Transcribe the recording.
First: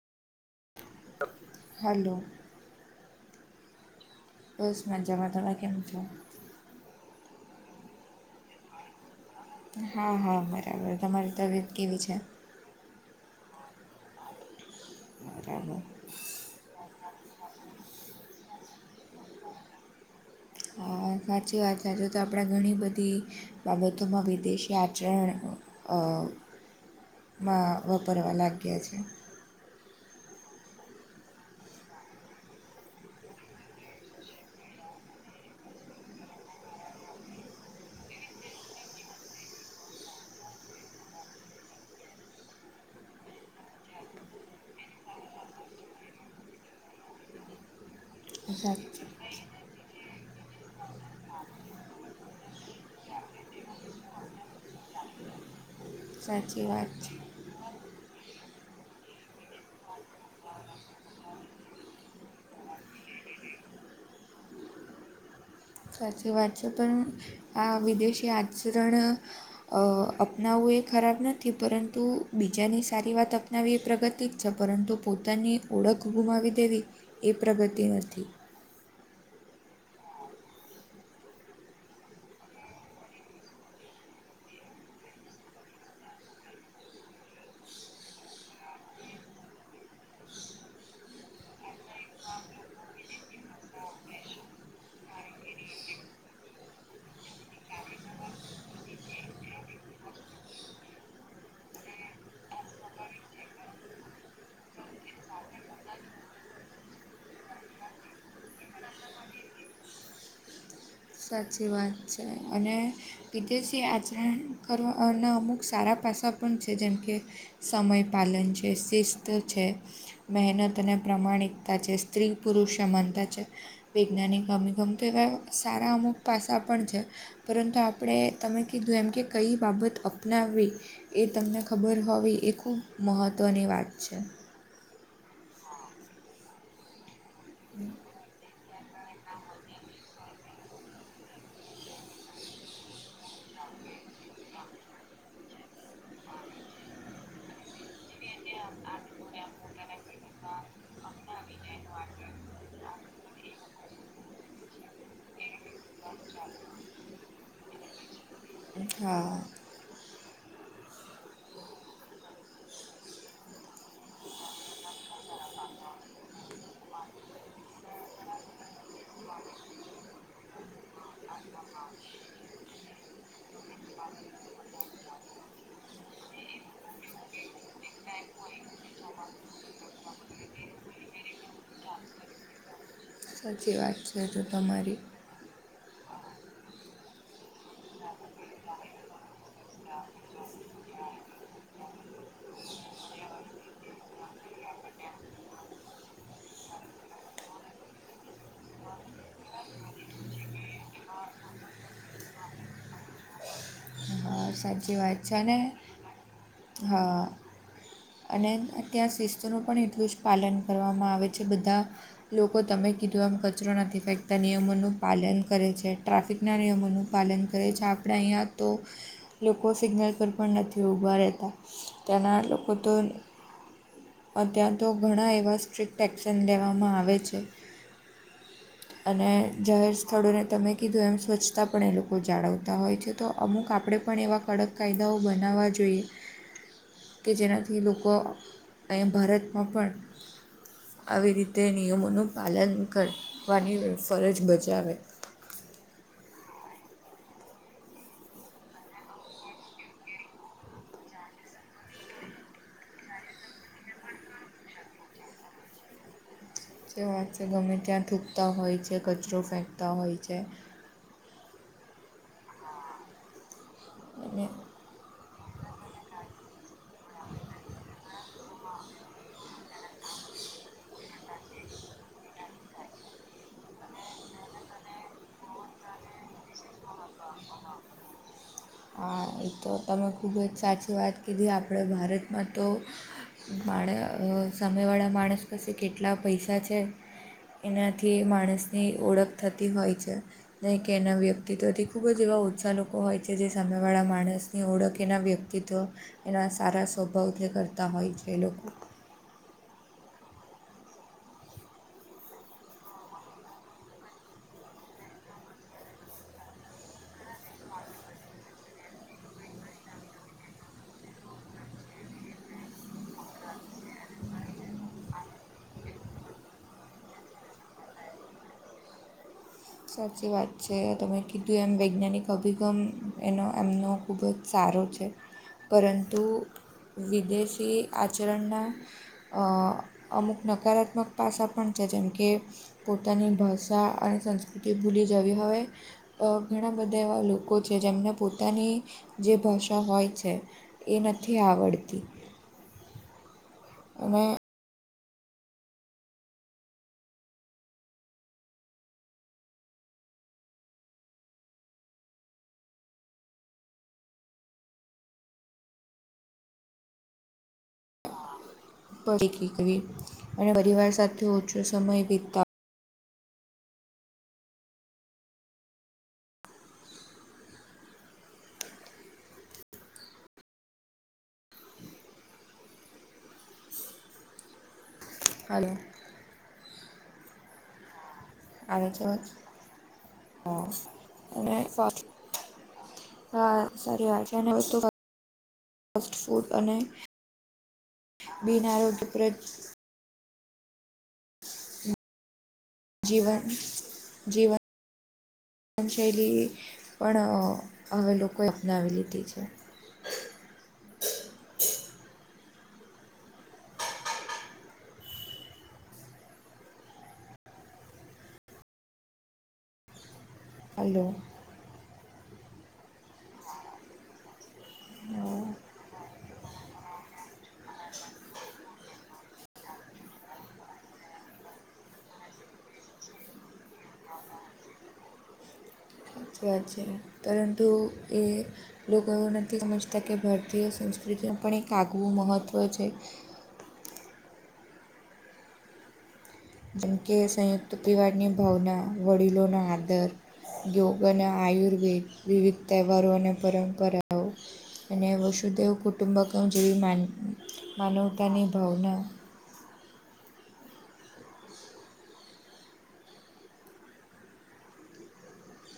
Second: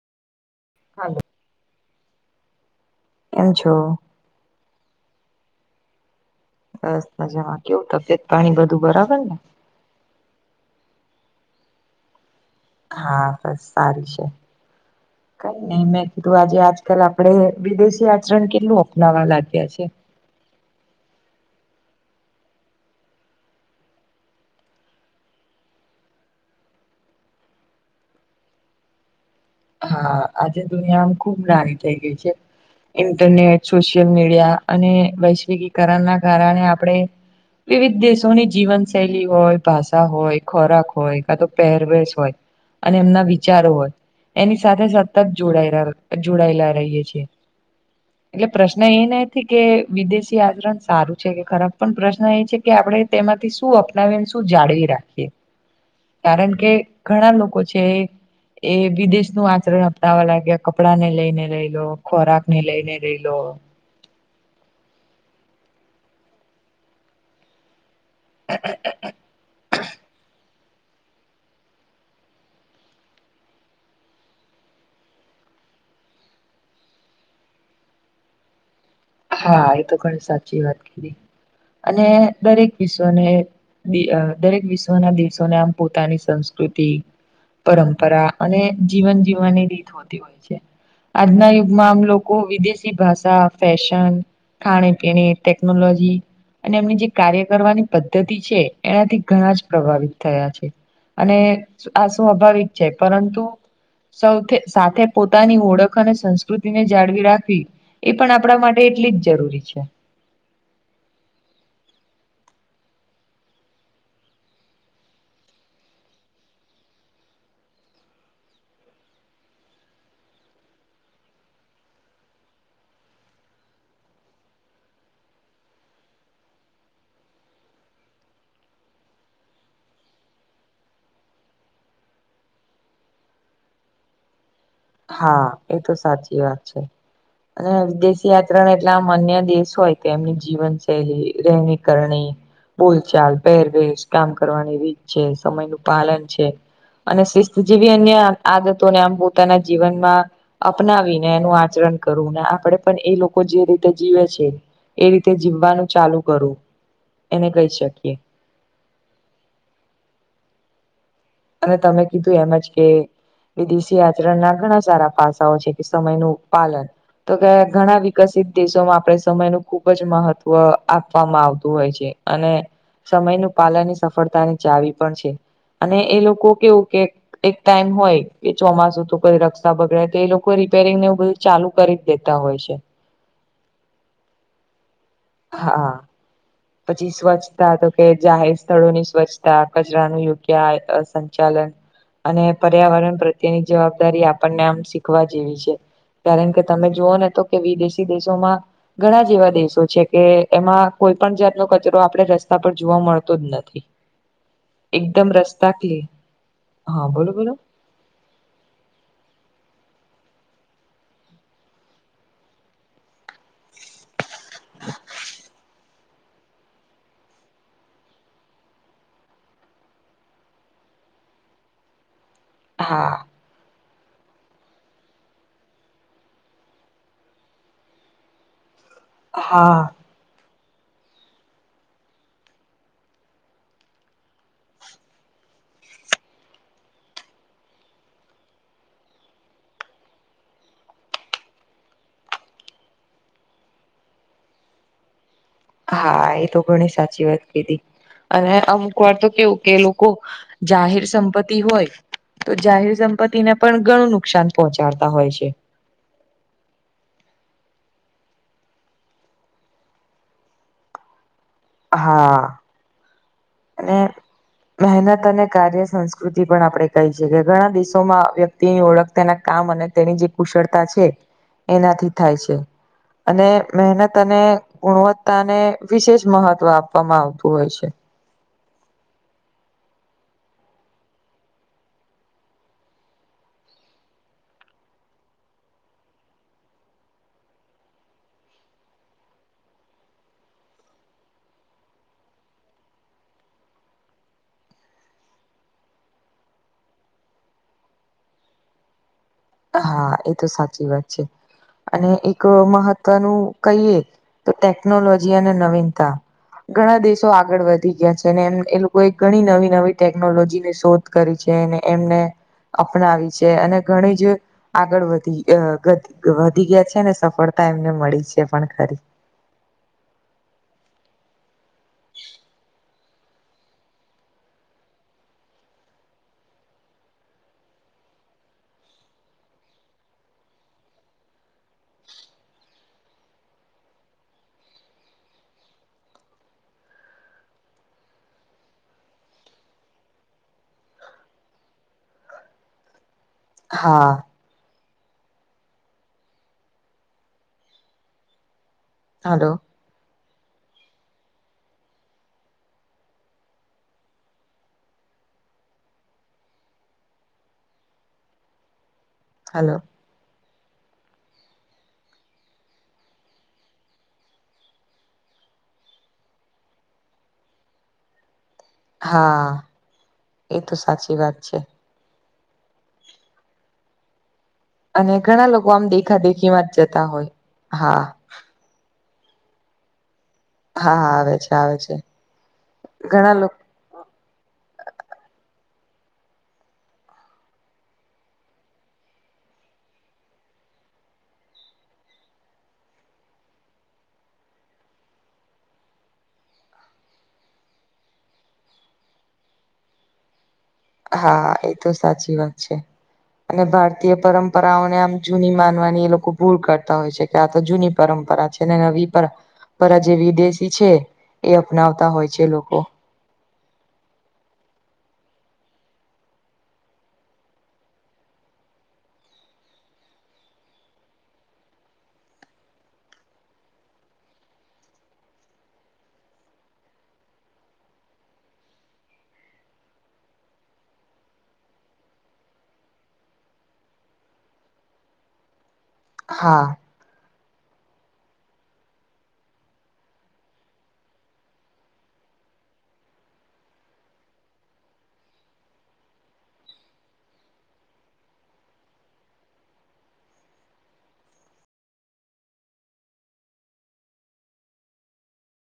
હાલો. Hello કેમ છો? બસ માજામાં તમે કેમ છો? બસ મજામાં કેવું તબિયત પાણી બધું બરાબર ને? હા હા બરાબર તમારી તબિયત કેવી છે? હા બસ સારી છે કઈ નય બરાબર મેં તો આજે આજકાલ આપણે વિદેશી આચરણ કેટલું અપનાવા લાગ્યા છે. હા સાચી વાત છે જો તો આપડા ઘણી બધી બાબતોમાં વિદેશી આચરણ અ માં વપરવા લાગ્યા છે. હા આજે દુનિયામ ખુબ નાની થઇ ગઈ છે. ઇન્ટરનેટ સોશિયલ મીડિયા અને વૈશ્વિકકરણના કારણે આપણે વિવિધ દેશોની જીવન શૈલી હોય ભાષા હોય ખોરાક હોય કા તો પહેરવેશ હોય અને એમના વિચારો હોય એની સાથે સતત જોડાય જોડાયેલા રહીએ છીએ. એટલે પ્રશ્ન સાચી એન કે વિદેશી આચરણ સારું છે કે ખરાબ પણ પ્રશ્ન એ છે કે આપણે તેમાંથી શું શું જાળવી રાખીએ. કારણ સાચી કે વાત છે ઘણા લોકો છે એ વિદેશ નું આચરણ અપનાવા લાગ્યા કપડાં ને લઈને લઈ લો ખોરાક ને લઈને લઈ લો સાચી વાત છે પણ આ વિદેશી આચરણ અપનાવવું એ ખરાબ નથી પરંતુ બીજાને સારી વાત અપનાવી એ પ્રગ તી જ છે પરંતુ પોતાની ઓળખ ગુમાવી દેવી એ પ્રગતિ નથી. હા એ તો ઘણી સાચી વાત કીધ અને દરેક વિશ્વને દે અ દરેક વિશ્વના દેશોને આમ પોતાની સંસ્કૃતિ પરંપરા અને જીવન જીવવાની રીત હોતી હોય છે. આજના યુગમાં આમ લોકો વિદેશી ભાષા ફેશ ન ખાણે પીણી ટેકનોલોજી અને એમની જે કાર્ય કરવાની પદ્ધતિ છે એનાથી ઘણા જ પ્રભાવિત થયા છે. અને આ સ્વાભાવિક છે પરંતુ સૌ સાથે પોતાની ઓળખ અને સંસ્કૃતિને જાળવી રાખવી એ પણ આપણા માટે એટલી જ જરૂરી છે સાચી વાત છે અને વિદેશી આચરણ કરવાના અમુક સારા પાસા પણ છે જેમ કે સમય પાાલન છે શિસ્ત છે મહેનત અને પ્રામાણિકતા છે સ્ત્રી પુરુષ સમાનતા છે વૈજ્ઞાાનિક ગમી ગમતું એવા સારા અમુક પાસા પણ છે પરંતુ આપણે તમે કીધું એમ કે કઈ બાબત અપનાવી એ તમને ખબર હોવી એ ખૂબ મહત્વની વાત છે હા એ તો સાચી વાત છે અને વિદેશ આચરણ એટલે આમ અન્ય દેશ હોય કે એમની જીવનશૈલી રહેણી કરણી બોલચાલ પહેરવેશ કામ કરવાની રીત છે સમય નું પાલન છે અને શિસ્ત જેવી અન્ય આદતોને આમ પોતાના જીવનમાં અપનાવીને એનું આચરણ કરવું ને આપડે પણ એ લોકો જે રીતે જીવે છે એ રીતે જીવવાનું ચાલુ કરવું એને કહી શકીએ હા અને તમે કીધું એમજ કે વિદેશી આચરણના ઘણા સારા પાસાઓ છે કે સમયનું પાલન તો કે ઘણા વિકસિત દેશોમાં આપણે સમય નું ખુબ જ મહત્વ આપવામાં આવતું હોય છે અને સમય નું પાલન ની સફળતાની ચાવી પણ છે અને એ લોકો કેવું કે એક ટાઈમ હોય કે ચોમાસું તો કોઈ રસ્તા બગડે તો એ લોકો રિપેરિંગ ને આવુ બધ ચાલુ કરી જ દેતા હોય છે સાચી વાત છે તો તમારી હા પછી સ્વચ્છતા તો કે જાહેર સ્થળોની સ્વચ્છતા કચરાનું યોગ્ય સંચાલન અને પર્યાવરણ પ્રત્યેની જવાબદારી આપણને આમ શીખવા જેવી છે કારણ કે તમે જુઓને તો કે વિદેશી દેશોમાં ઘણા જેવા દેશો છે કે એમાં કોઈ પણ જાતનો કચરો આપડે રસ્તા પર જોવા મળતો જ નથી. સાચ વાત એકદમ છેને રસ્તા ક્લી હા બોલો બોલો અને અત્યાં શિસ્તનું પણ એટલું જ પાલન કરવામાં આવે છે બધા લોકો તમે કીધું એમ કચરો નથી ફેક તે નિયમોનું પાલન કરે છે ટ્રાફિકના નિયમોનું પાલન કરે છે આપણે અહીંયા તો લોકો સિગ્નલ પર પણ નથી ઉભા રહેતા તેના લોકો તો હા અત્યાર તો ઘણા એવા સ્ટ્રિક્ટ એક્શન લેવામાં આવે છે. અને જાહેર હા સ્થળોને તમે કીધું એમ સ્વચ્છતા પણ એ લોકો જાળવતા હોય છે તો અમુક આપણે પણ એવા કડક કાયદાઓ બનાવવા જોઈએ. કે જેનાથી લોકો અહીંયા ભારતમાં પણ આવી રીતે નિયમોનું પાલન કરવાની ફરજ બજાવે. [unintelligible] હા એ તો ઘણી સાચી વાત કીધી. અને અમુક વાર તો કેવું કે એ લોકો જાહેર સંપત્તિ હોય તો જાહેર સંપત્તિને પણ ઘણું નુકસાન પહોંચાડતા હોય છે. જે વાત છે ગમે ત્યાં થૂકતા હોય છે કચરો ફેંકતા હોય છે. હા અને મહેનત અને કાર્ય સંસ્કૃતિ પણ આપણે કહી છેીએ ઘણા દેશોમાં વ્યક્તિની ઓળખ તેના કામ અને તેની જે કુશળતા છે એનાથી થાય છે. અને મહેનત અને ગુણવત્તા ને વિશેષ મહત્વ આપ હ તો બ [unintelligible] હા એ તો તમે ખૂબ જ સાચી વાત કીધી આપણે ભારતમાં તો માણ સાયવાળા માણસ પાસે કેટલા પૈસા છે. એનાથી માણસની ઓળખ થતી હોય છે નહી કે એના વ્યક્તિત્વથી ખૂબ જ એવા ઉત્સાહ લોકો હોય છે જે સામેવાળા માણસની ઓળખ એનાં વ્યક્તિત્વ એના સારા સ્વભાવ જે કરતા હોય છે એ લોકો. હા એ તો સાચી વાત છે. અને એક મહત્વનું કહીએ તો ટેકનોલોજી અને નવીનતા ઘણા દેશો આગળ વધી ગયા છે ને એમ એ લોકો કોઈ ઘણી નવી નવી ટેકનોલોજીની શોધ કરી છેને એમને અપનાવી છે અને ઘણી જ આગળ વધી વધી ગયા છે ને સફળતા એમને મળી છે પણ ખરી. સાચી વાત છે તમે કીધું એમ વૈજ્ઞાનિક અભિગમ એનો એમનો ખૂબ જ સારો છે પરંતુ વિદેશી આચરણના અમુક નકારાત્મક પાસા પણ છે જેમ કે પોતાની ભાષા અને સંસ્કૃતિ ભૂલી જવી હવે ઘણા બધા એવા લોકો છે જેમને પોતાની જે ભાષા હોય છે. એ નથી આવડતી. હા અને હલોો હલો અને પરિવાર સાથે ઓછો સમય વીતતા હા એ તો સાચી વાત છે. અને ઘણા લોકો હાલો આમ દેખા દેખી માં જ જતા હોય હા. અને કે હ હા આવે છે અનેને આવે છે વાત ઘણા હ લોકો સારી આવે છે અને વસ્ુ ફ ફૂડ અને બના રોડ ઉપર જીવન જીવન જીવન શૈલી પણ હવે લોકોએ અપનાવી લીધી છે. હા એ તો સાચી વાત છે. અને ભારતીય પરંપરાઓને આમ જૂની માનવાની એ લોકો ભૂલ કરતા હોય છે. આ તો જૂની પરંપરા છે ને નવી પરંપરા પર આ જે વિદેશી છે હલો એ અપનાવતા હોય છે લોકો હમ સાચી વાત છે પરંતુ એ લોકો એવું નથી સમજતા કે ભારતીય સંસ્કૃતિનું પણ એક આગવું મહત્ત્વ છે. હા જેમકે સંયુક્ત પરિવારની ભાવના, વડીલોનો આદર, યોગ અને આયુર્વેદ વિવિધ તહેવારો અને પરંપરાઓ અને વસુદેવ કુટુંબક જેવી માનવતાની ભાવના